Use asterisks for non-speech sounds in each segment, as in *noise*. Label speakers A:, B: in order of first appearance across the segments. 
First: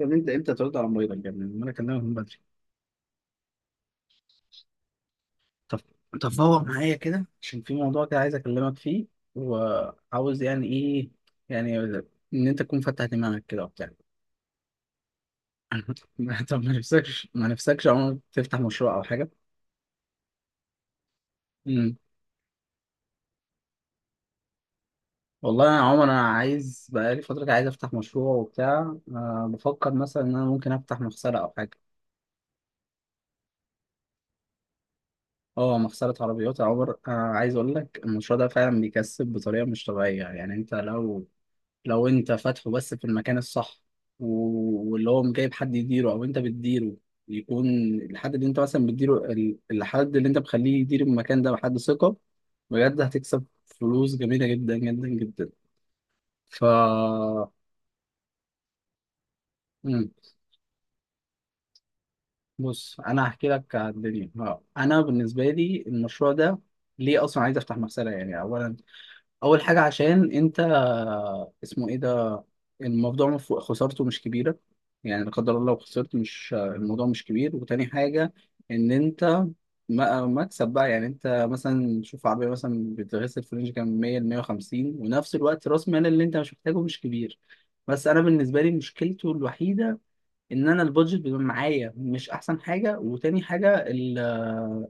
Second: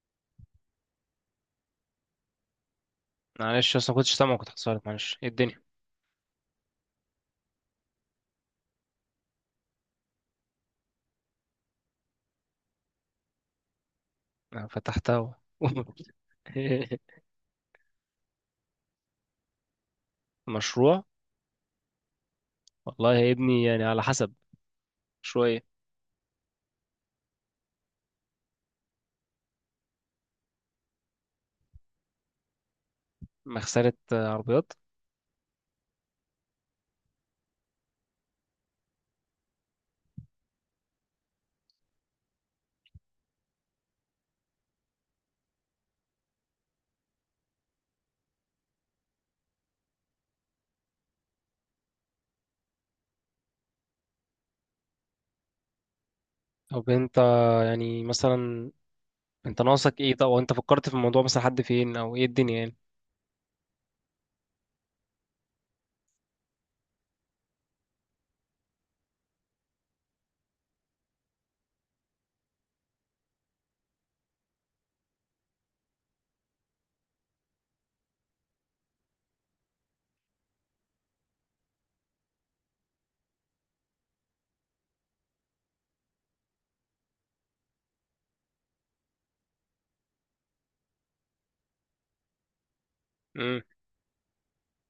A: يا ابني، انت امتى ترد على مريضك؟ يا ابني لما انا اكلمك من بدري.
B: معلش، اصلا ما كنتش سامع، كنت حصلت، معلش. ايه الدنيا؟
A: طب، هو معايا كده عشان في موضوع كده عايز اكلمك فيه. وعاوز يعني ايه يعني ان انت تكون فتح دماغك كده وبتاع *laughs*
B: أنا فتحتها.
A: طب ما
B: *laughs*
A: نفسكش ما نفسكش عمر تفتح مشروع او حاجه؟
B: مشروع!
A: امم
B: والله يا ابني يعني على حسب. شوية.
A: والله يا عمر انا عايز بقالي فتره كده، عايز افتح مشروع وبتاع، أه بفكر مثلا ان انا ممكن افتح مغسله او حاجه.
B: مغسلة، آه، عربيات.
A: اه، مغسله عربيات يا عمر. أه عايز اقول لك المشروع ده فعلا بيكسب بطريقه مش طبيعيه، يعني انت لو انت فاتحه بس في المكان الصح، واللي هو جايب حد يديره او انت بتديره، يكون الحد اللي انت مثلا بتديره، الحد اللي انت مخليه يدير المكان ده بحد ثقة، بجد هتكسب فلوس جميلة جدا جدا جدا. ف
B: طب انت، يعني مثلا انت ناقصك
A: مم.
B: ايه؟ طب وانت فكرت في الموضوع، مثلا حد فين او ايه الدنيا يعني؟
A: بص انا هحكي لك على الدنيا. اه، انا بالنسبة لي المشروع ده ليه اصلا عايز افتح مغسلة؟ يعني اولا اول حاجة عشان انت، اسمه ايه ده، الموضوع خسارته مش كبيرة، يعني لا قدر الله لو خسرت مش الموضوع مش كبير. وتاني حاجة، إن أنت مكسب بقى، يعني أنت مثلا شوف عربية مثلا بتغسل في رينج كام، 100 ل 150، ونفس الوقت رأس مال اللي أنت مش محتاجه مش كبير. بس أنا بالنسبة لي مشكلته الوحيدة إن أنا البادجت بيبقى معايا مش أحسن حاجة. وتاني
B: امم
A: حاجة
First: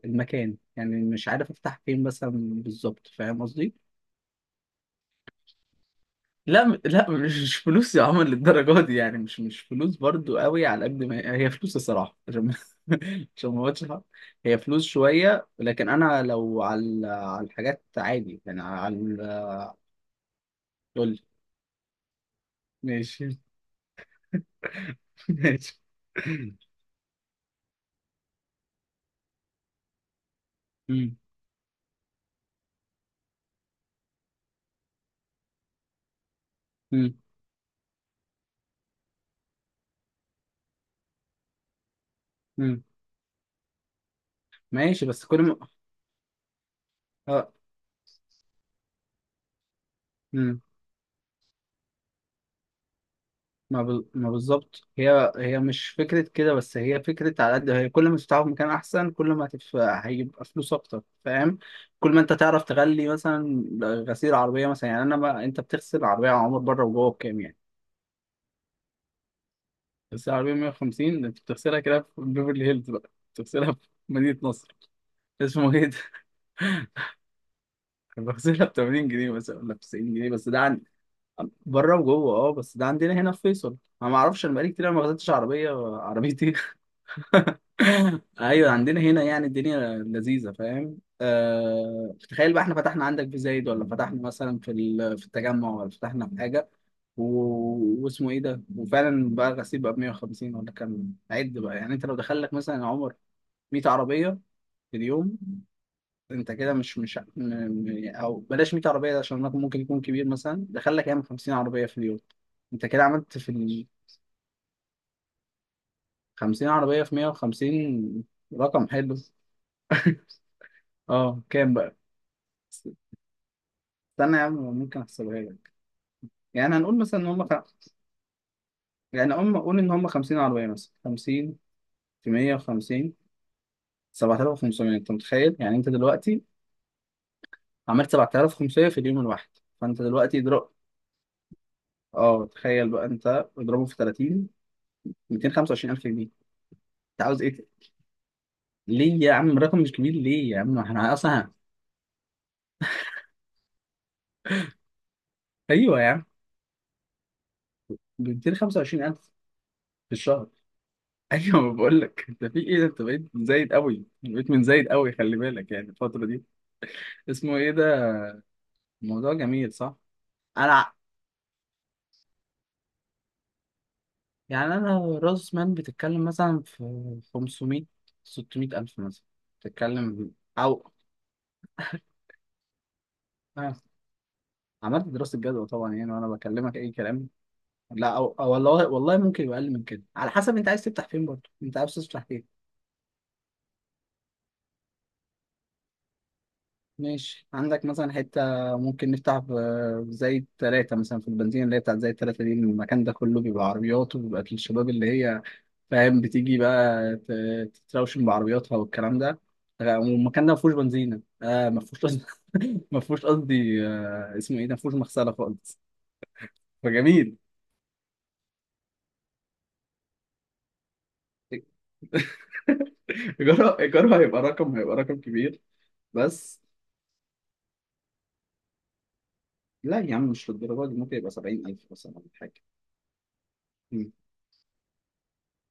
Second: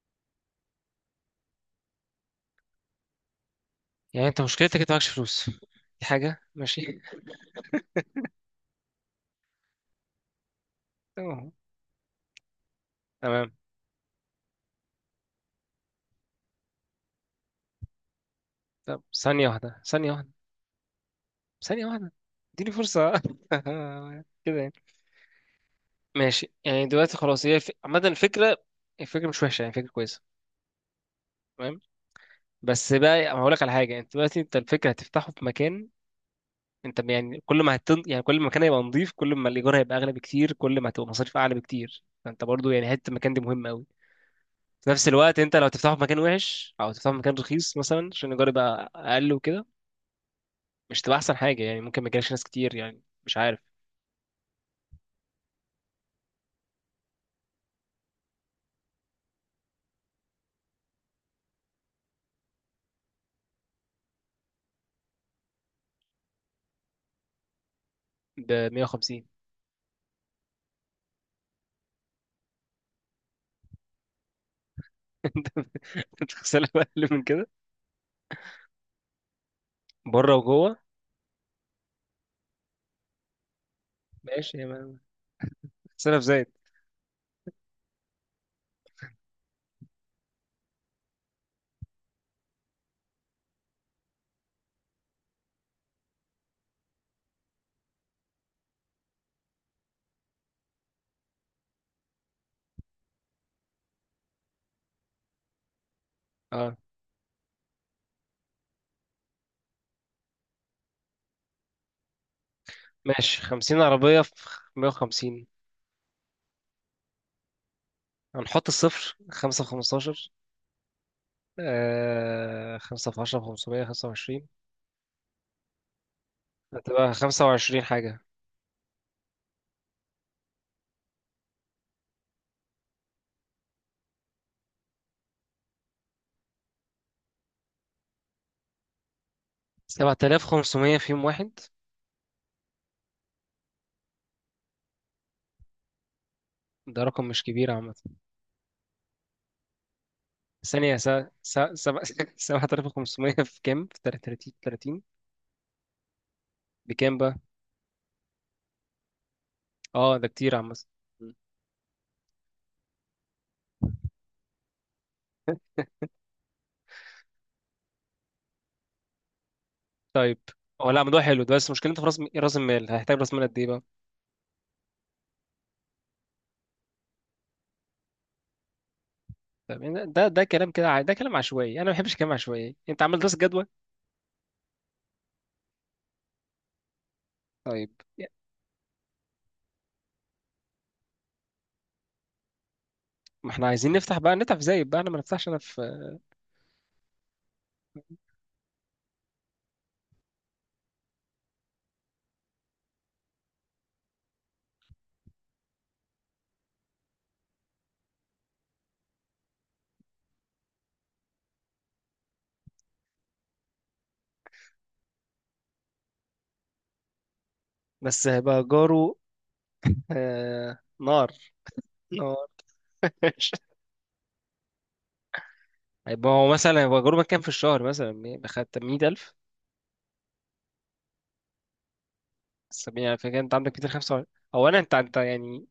A: المكان، يعني مش عارف أفتح فين مثلا. بالظبط، فاهم قصدي؟
B: يعني انت مشكلتك انت معكش فلوس، دي حاجة
A: لا
B: ماشي.
A: لا، مش فلوس يا عمر للدرجه دي، يعني مش فلوس برضو قوي، على قد ما هي
B: أهو.
A: هي فلوس الصراحه، عشان *laughs* عشان
B: تمام.
A: ما اقولش حق. هي فلوس شويه، لكن انا لو على الحاجات عادي يعني على،
B: طب، ثانية واحدة، ثانية واحدة،
A: قول لي.
B: ثانية واحدة، اديني فرصة *laughs*
A: ماشي
B: كده يعني.
A: *laughs* ماشي.
B: ماشي. يعني دلوقتي خلاص، هي عامة الفكرة، الفكرة مش وحشة يعني، فكرة كويسة.
A: مم.
B: تمام. بس بقى هقول لك على حاجه. انت دلوقتي الفكره هتفتحه في مكان. انت
A: مم.
B: يعني كل ما يعني كل ما المكان هيبقى نظيف، كل ما الايجار هيبقى اغلى بكتير، كل ما هتبقى مصاريف اعلى بكتير، فانت برضو
A: مم.
B: يعني حته المكان دي مهمه قوي. في
A: ماشي،
B: نفس
A: بس
B: الوقت،
A: كل
B: انت
A: ما،
B: لو تفتحه في مكان وحش، او تفتحه في مكان رخيص مثلا عشان الايجار يبقى اقل وكده،
A: اه،
B: مش تبقى احسن حاجه يعني. ممكن ما يجيلكش ناس كتير يعني، مش عارف.
A: ما بالظبط، هي هي مش فكرة كده، بس هي فكرة على قد هي، كل ما تفتحه في مكان أحسن كل ما هيبقى فلوس أكتر، فاهم؟ كل ما أنت تعرف تغلي مثلا غسيل عربية مثلا، يعني أنا، ما أنت بتغسل عربية يا عمر بره وجوه بكام يعني؟
B: ب 150.
A: غسيل عربية 150، ده أنت بتغسلها كده في بيفرلي هيلز، بقى بتغسلها في مدينة نصر. اسمه إيه ده؟
B: *laughs* تغسلها اقل من كده،
A: *laughs* بغسلها ب 80 جنيه مثلا ولا ب 90 جنيه،
B: بره
A: بس ده
B: وجوه.
A: عن بره وجوه. أه بس ده عندنا هنا في فيصل، أنا ما أعرفش، أنا
B: ماشي، هي
A: بقالي كتير
B: ما-
A: ما غسلتش عربية
B: تغسلها في زيت.
A: عربيتي *laughs* ايوه عندنا هنا، يعني الدنيا لذيذه، فاهم؟ أه، تخيل بقى احنا فتحنا عندك في زايد، ولا فتحنا مثلا في في التجمع، ولا فتحنا في حاجه و، واسمه ايه ده، وفعلا بقى غسيل بقى ب 150 ولا كام، عد بقى، يعني انت لو دخل لك مثلا يا عمر 100 عربيه في اليوم، انت كده
B: اه،
A: مش او بلاش 100 عربيه ده عشان رقم ممكن يكون كبير، مثلا دخل لك يعني 50 عربيه في اليوم، انت كده عملت
B: ماشي.
A: في
B: 50 عربيه في 150،
A: 50 عربيه في 150،
B: هنحط
A: رقم حلو
B: الصفر. خمسة في
A: *laughs*
B: خمستاشر.
A: اه كام بقى؟
B: آه، خمسة في عشرة في 500، خمسة
A: استنى يا
B: وعشرين
A: عم، ممكن احسبها لك. يعني هنقول
B: هتبقى
A: مثلا ان
B: خمسة
A: هم
B: وعشرين حاجة.
A: يعني هم، قول ان هم 50 عربيه مثلا، 50 في 150، 7,500، انت متخيل؟ يعني انت دلوقتي عملت 7,500 في اليوم الواحد، فانت
B: سبعة
A: دلوقتي
B: آلاف
A: اضرب.
B: خمسمية في يوم واحد.
A: اه تخيل بقى انت، اضربه في 30، 225,000 جنيه. انت
B: ده رقم
A: عاوز
B: مش
A: ايه؟
B: كبير عامة.
A: ليه يا عم رقم مش كبير؟ ليه يا عم
B: ثانية س-
A: احنا اصلا
B: سبعة، *laughs* سبعة آلاف خمسمية في كام؟ في تلاتين، تلاتين.
A: ايوه يا عم
B: بكام بقى؟
A: ب 225,000 في
B: اه ده
A: الشهر
B: كتير عامة.
A: *laughs*
B: م.
A: ايوه ما بقول لك انت، في ايه ده، انت بقيت زايد قوي، بقيت من زايد قوي، خلي بالك يعني الفتره دي. اسمه ايه ده، الموضوع جميل صح؟
B: طيب. هو
A: أنا،
B: لا موضوع حلو ده، بس مشكلته في راس المال، هيحتاج راس مال قد ايه بقى؟
A: يعني أنا راس مال بتتكلم مثلا في 500 600 ألف مثلا،
B: طيب يعني ده
A: بتتكلم،
B: ده كلام كده،
A: أو
B: ده كلام عشوائي. انا ما بحبش الكلام العشوائي. انت عملت دراسة جدوى؟
A: آه. عملت دراسة جدوى طبعا، يعني وأنا بكلمك أي كلام؟
B: طيب،
A: لا، أو والله ممكن يبقى أقل من كده على حسب أنت عايز تفتح فين برضه، أنت عايز تفتح إيه؟
B: ما احنا عايزين نفتح بقى، نفتح في زايد بقى. انا ما نفتحش انا في.
A: ماشي، عندك مثلا حتة ممكن نفتح زي ثلاثة مثلا في البنزينة اللي هي بتاعت زي الثلاثة دي، المكان ده كله بيبقى عربيات، وبيبقى الشباب اللي هي، فاهم، بتيجي بقى تتروشن بعربياتها والكلام ده، آه. والمكان ده ما فيهوش بنزينة، آه ما فيهوش قصدي *laughs* ما فيهوش قصدي آه اسمه ايه ده، ما فيهوش مغسلة خالص، فجميل.
B: بس هيبقى جاره. آه، نار، نار. *laughs*
A: إيجاره هيبقى رقم كبير.
B: هيبقى هو
A: بس
B: مثلا هيبقى جاره كام في الشهر؟ مثلا بخد 100000.
A: لا يا عم، مش للدرجة دي، ممكن يبقى 70,000 مثلا ولا حاجة.
B: 70 ألف، كده أنت عندك
A: مم.
B: 205. أولا أنت، يعني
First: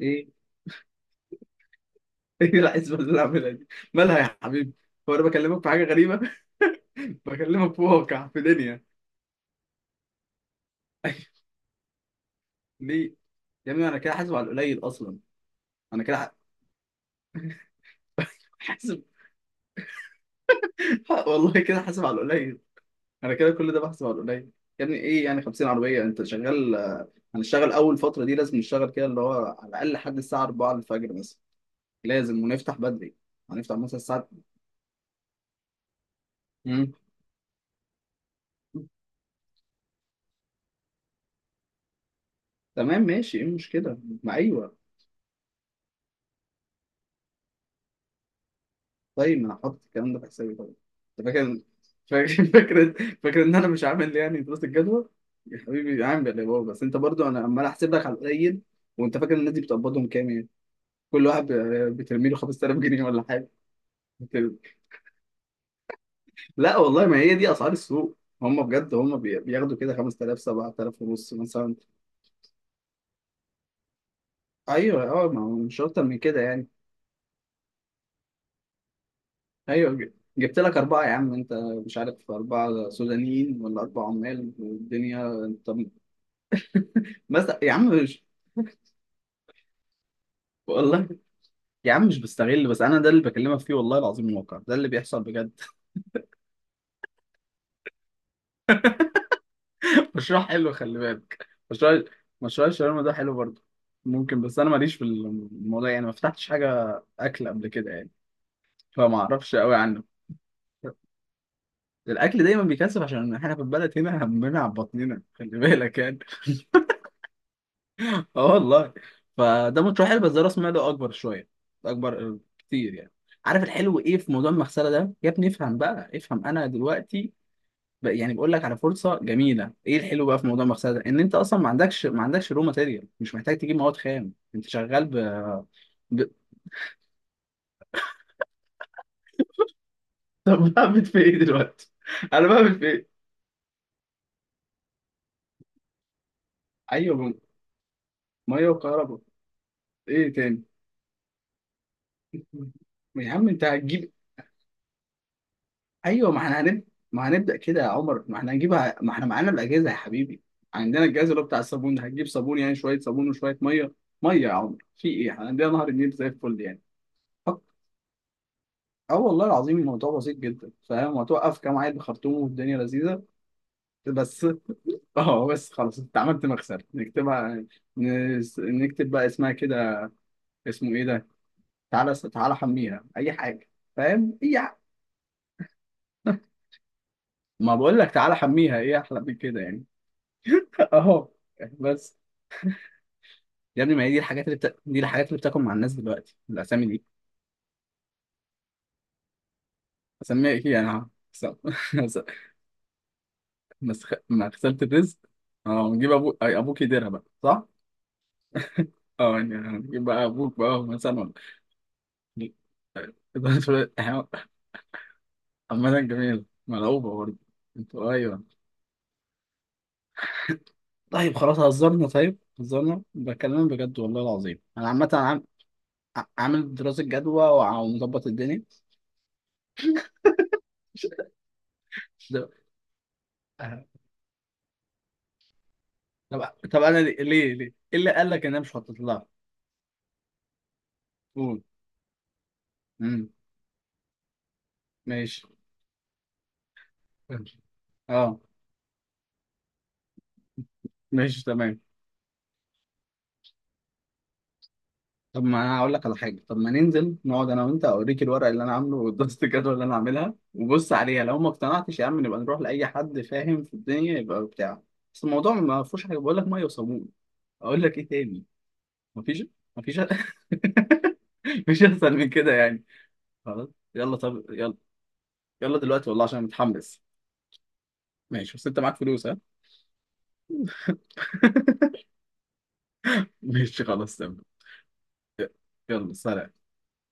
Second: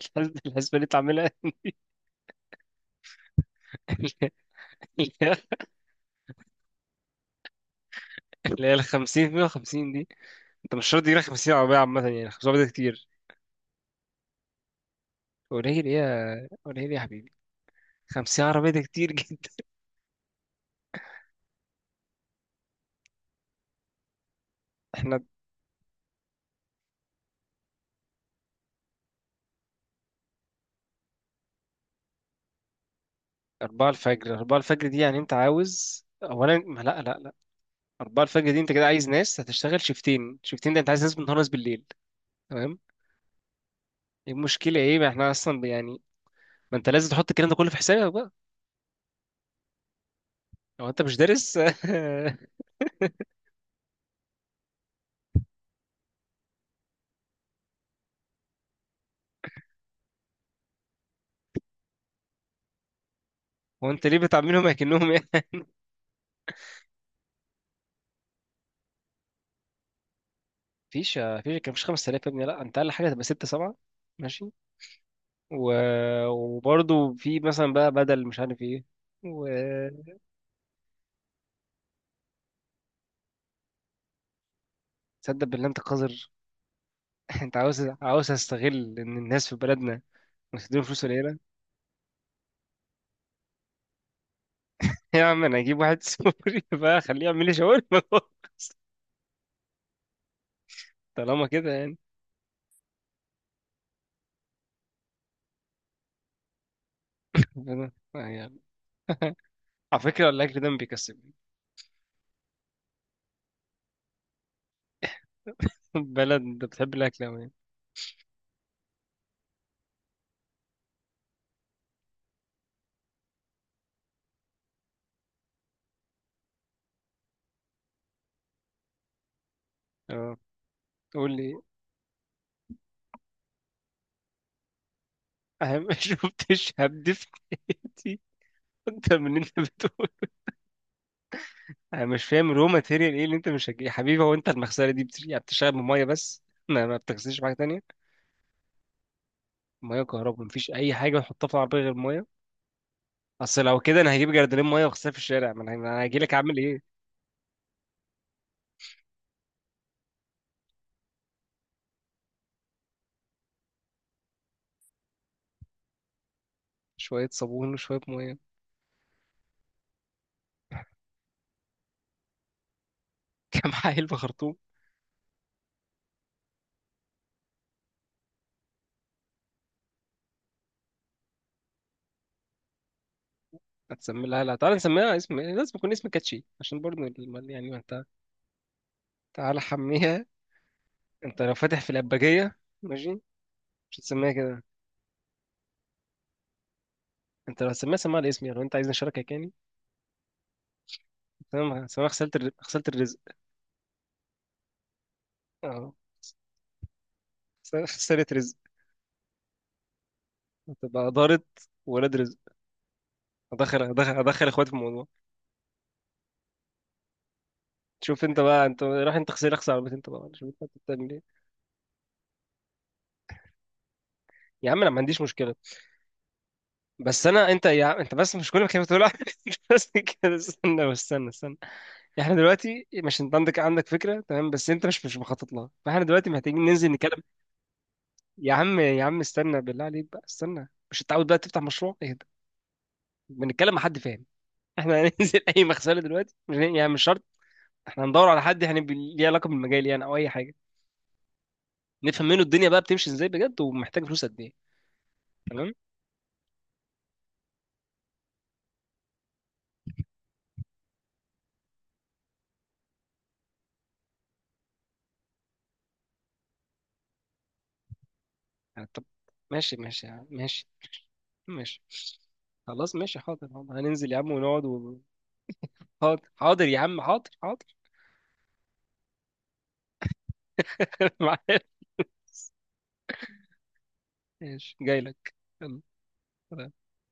A: إيه؟
B: الحسبة اللي أنت عاملها.
A: *laughs* ايه العزبه اللي انا عاملها دي؟ مالها يا
B: *laughs*
A: حبيبي؟ هو انا بكلمك في حاجه غريبه؟ *laughs* بكلمك في واقع، في
B: اللي هي ال
A: دنيا
B: 50، 150 دي، أنت مش شرط
A: *laughs*
B: تجيب
A: أيوة.
B: 50 عربية عامة يعني، 50 عربية ده كتير.
A: ليه؟ يا ابني انا كده حاسب على القليل اصلا،
B: قليل إيه
A: انا كده
B: يا قليل إيه يا حبيبي؟ 50 عربية ده
A: حاسب
B: كتير جدا.
A: *laughs* والله كده حاسب على القليل، انا كده كل ده بحسب على القليل. يا
B: *laughs*
A: ابني
B: إحنا،
A: ايه يعني 50 عربيه، انت شغال *laughs* هنشتغل اول فتره دي لازم نشتغل كده، اللي هو على الاقل لحد الساعه 4 الفجر مثلا، لازم، ونفتح بدري، هنفتح
B: 4
A: مثلا الساعه،
B: الفجر، 4 الفجر دي يعني أنت عاوز، أولا ما
A: مم.
B: لا لا أربعة الفجر دي، أنت كده عايز ناس هتشتغل شيفتين. شيفتين ده أنت عايز ناس بالنهار، ناس بالليل. تمام.
A: تمام، ماشي، ايه المشكله،
B: إيه
A: ما ايوه.
B: المشكلة إيه؟ ما إحنا أصلا يعني ما أنت لازم تحط الكلام ده كله في حسابك بقى.
A: طيب ما انا حاطط الكلام ده في حسابي طبعا.
B: لو أنت مش
A: انت فاكر
B: دارس.
A: فاكر
B: *laughs*
A: فاكر فاكر ان انا مش عامل يعني دراسه الجدوى يا حبيبي؟ عامل يا بابا، بس انت برضو، انا عمال احسب لك على القليل. وانت فاكر الناس دي بتقبضهم كام يعني؟ كل واحد بترمي له 5,000 جنيه ولا حاجه؟
B: هو أنت ليه
A: بترمي.
B: بتعاملهم أكنهم يعني؟
A: لا والله، ما هي دي اسعار السوق، هم بجد هم بياخدوا كده 5,000، 7,000
B: مفيش
A: ونص
B: مفيش كان
A: مثلا.
B: مفيش 5000 يا ابني، لا، أنت أقل حاجة هتبقى ستة سبعة. ماشي.
A: ايوه، اه، ما هو
B: و...
A: مش اكتر من كده يعني.
B: وبرضه في مثلا بقى، بدل مش عارف إيه،
A: ايوه
B: وتصدق.
A: جبت لك اربعه يا عم انت، مش عارف اربعه سودانيين ولا اربع عمال والدنيا
B: بالله
A: طب،
B: أنت قذر! *laughs* أنت
A: مثلا يا
B: عاوز
A: عم.
B: عاوز أستغل إن الناس في بلدنا مستدين فلوس
A: والله
B: قليلة.
A: يا عم مش بستغل، بس انا ده اللي بكلمك فيه، والله العظيم الواقع ده اللي
B: *laughs*
A: بيحصل
B: يا عم أنا
A: بجد.
B: أجيب واحد، *laughs* سوري بقى، أخليه يعمل لي شاورما. *laughs*
A: *laughs* مشروع حلو، خلي
B: طالما
A: بالك،
B: كده يعني.
A: مشروع، مشروع الشاورما ده حلو برضه. ممكن، بس انا ماليش في الموضوع يعني، ما فتحتش حاجه اكل قبل كده
B: بلد
A: يعني،
B: يعني.
A: فما
B: *laughs*
A: اعرفش قوي
B: على
A: عنه.
B: فكرة الأكل ده ما بيكسبني.
A: الاكل دايما بيكسب عشان احنا في البلد هنا *laughs* همنا على بطننا، خلي
B: *laughs*
A: بالك يعني
B: بلد، أنت بتحب الأكل أوي يعني.
A: *laughs* اه والله. فده مشروع حلو، بس ده راس ماله اكبر شويه، اكبر كتير يعني. عارف الحلو ايه في موضوع المغسله ده يا ابني؟ افهم بقى، افهم انا دلوقتي يعني بقول لك على فرصه جميله. ايه الحلو
B: أه
A: بقى في موضوع المغسله ده، ان انت
B: قول لي.
A: اصلا ما عندكش رو ماتيريال، مش محتاج تجيب مواد خام، انت شغال
B: أنا ما *laughs*
A: ب... *laughs*
B: شفتش هبد في حياتي أكتر من اللي أنت بتقول.
A: طب بعمل في ايه دلوقتي،
B: أنا مش
A: انا
B: فاهم، رو
A: بعمل في ايه؟
B: ماتيريال إيه اللي أنت مش هتجيب يا حبيبي؟ هو أنت المغسلة دي يعني بتشتغل بمية بس، ما
A: ايوه
B: بتغسلش بحاجة تانية.
A: ميه وكهرباء.
B: مية
A: ايه
B: وكهرباء.
A: تاني؟
B: مفيش أي حاجة بتحطها في العربية غير مية.
A: *laughs* يا عم
B: أصل
A: انت
B: لو كده
A: هتجيب،
B: أنا هجيب جردلين مية وأغسلها في الشارع. ما أنا،
A: ايوه،
B: هجيلك أعمل إيه.
A: ما هنبدا كده يا عمر، ما احنا هنجيبها، ما احنا معانا الاجهزه يا حبيبي، عندنا الجهاز اللي هو بتاع الصابون ده، هتجيب صابون يعني، شويه صابون وشويه ميه. ميه يا عمر في ايه، احنا عندنا نهر النيل زي الفل يعني.
B: شوية صابون وشوية مية.
A: اه، والله العظيم الموضوع بسيط جدا فاهم، وتوقف كام عيل بخرطوم، والدنيا لذيذه
B: *laughs* كام حايل
A: بس
B: بخرطوم.
A: *laughs* اه بس خلاص انت عملت مكسب، نكتبها، نكتب بقى اسمها كده، اسمه ايه ده، تعالى تعالى حميها اي حاجه،
B: هتسمي
A: فاهم،
B: لها؟ لا
A: اي
B: تعالى
A: حاجة.
B: نسميها اسم، لازم يكون اسم كاتشي عشان برضه
A: ما
B: يعني
A: بقول
B: انت.
A: لك تعالى حميها، ايه احلى من
B: تعالى
A: كده يعني؟
B: حميها.
A: *laughs* اهو،
B: انت لو فاتح في
A: بس
B: الأباجية، ماشي.
A: يا ابني
B: مش
A: ما هي دي
B: هتسميها
A: الحاجات اللي
B: كده،
A: دي الحاجات اللي بتاكل مع الناس دلوقتي، الاسامي دي.
B: انت لو هتسميها سميها على اسمي لو انت عايزني اشاركك يعني.
A: اسميها ايه انا؟
B: تمام،
A: *laughs*
B: سميها غسالة الرزق.
A: مغسله الرزق. اه،
B: اه.
A: نجيب ابوك، يديرها بقى صح؟
B: غسالة رزق.
A: اه، يعني هنجيب بقى ابوك بقى
B: هتبقى
A: مثلا
B: دارت ولاد رزق.
A: *laughs* إدارة الأولاد،
B: هدخل اخواتي في الموضوع.
A: عامة جميل ملعوبة برضه. انتوا،
B: شوف انت
A: أيوه.
B: بقى، انت راح انت، غسيل، اغسل عربيتي انت بقى. شوف انت بتعمل
A: طيب
B: ايه.
A: خلاص هزرنا، طيب هزرنا، بكلمك بجد والله العظيم،
B: يا عم
A: أنا
B: انا ما
A: عامة
B: عنديش مشكله.
A: عامل دراسة
B: بس
A: جدوى،
B: انا، انت يا عم انت،
A: ومظبط
B: بس مش كل
A: الدنيا.
B: ما كلمه تقول *laughs* انت. بس كده، استنى استنى استنى. احنا
A: ده-
B: دلوقتي، مش انت عندك
A: آه.
B: عندك فكره؟ تمام، بس انت مش مخطط لها. فاحنا دلوقتي
A: طب،
B: محتاجين
A: طب
B: ننزل
A: أنا ليه
B: نتكلم.
A: ليه ليه؟ إيه اللي قال لك إن
B: يا
A: أنا مش
B: عم
A: هخطط
B: يا عم
A: لها؟
B: استنى بالله عليك بقى، استنى. مش انت عاوز بقى تفتح
A: قول.
B: مشروع؟ اهدى،
A: مم.
B: بنتكلم مع حد فاهم. احنا هننزل
A: ماشي.
B: *laughs* اي مغسله دلوقتي، مش يعني مش شرط. احنا هندور
A: اه
B: على حد يعني ليه علاقه بالمجال يعني، او اي حاجه.
A: ماشي، تمام.
B: نفهم منه الدنيا بقى بتمشي ازاي بجد، ومحتاج فلوس قد ايه.
A: طب ما
B: تمام.
A: انا هقول لك على حاجه، طب ما ننزل نقعد انا وانت، اوريك الورق اللي انا عامله والدراسه الجدوى اللي انا عاملها، وبص عليها، لو ما اقتنعتش يا عم نبقى نروح لاي حد فاهم في الدنيا يبقى بتاع. بس الموضوع ما فيهوش حاجه، بقول لك ميه وصابون، اقول لك ايه تاني؟
B: يعني طب،
A: مفيش،
B: ماشي
A: مفيش
B: ماشي يا عم، ماشي.
A: *laughs*
B: ماشي،
A: مفيش احسن من كده يعني.
B: خلاص ماشي، حاضر
A: خلاص.
B: حاضر هننزل
A: يلا،
B: يا عم
A: طب
B: ونقعد
A: يلا،
B: و...
A: يلا دلوقتي
B: حاضر
A: والله عشان
B: حاضر يا عم
A: متحمس.
B: حاضر حاضر.
A: ماشي، بس انت معاك فلوس ها؟
B: *laughs* معايا.
A: *laughs* ماشي خلاص تمام.
B: ماشي، جاي لك. يلا،
A: يلا سلام.
B: سلام.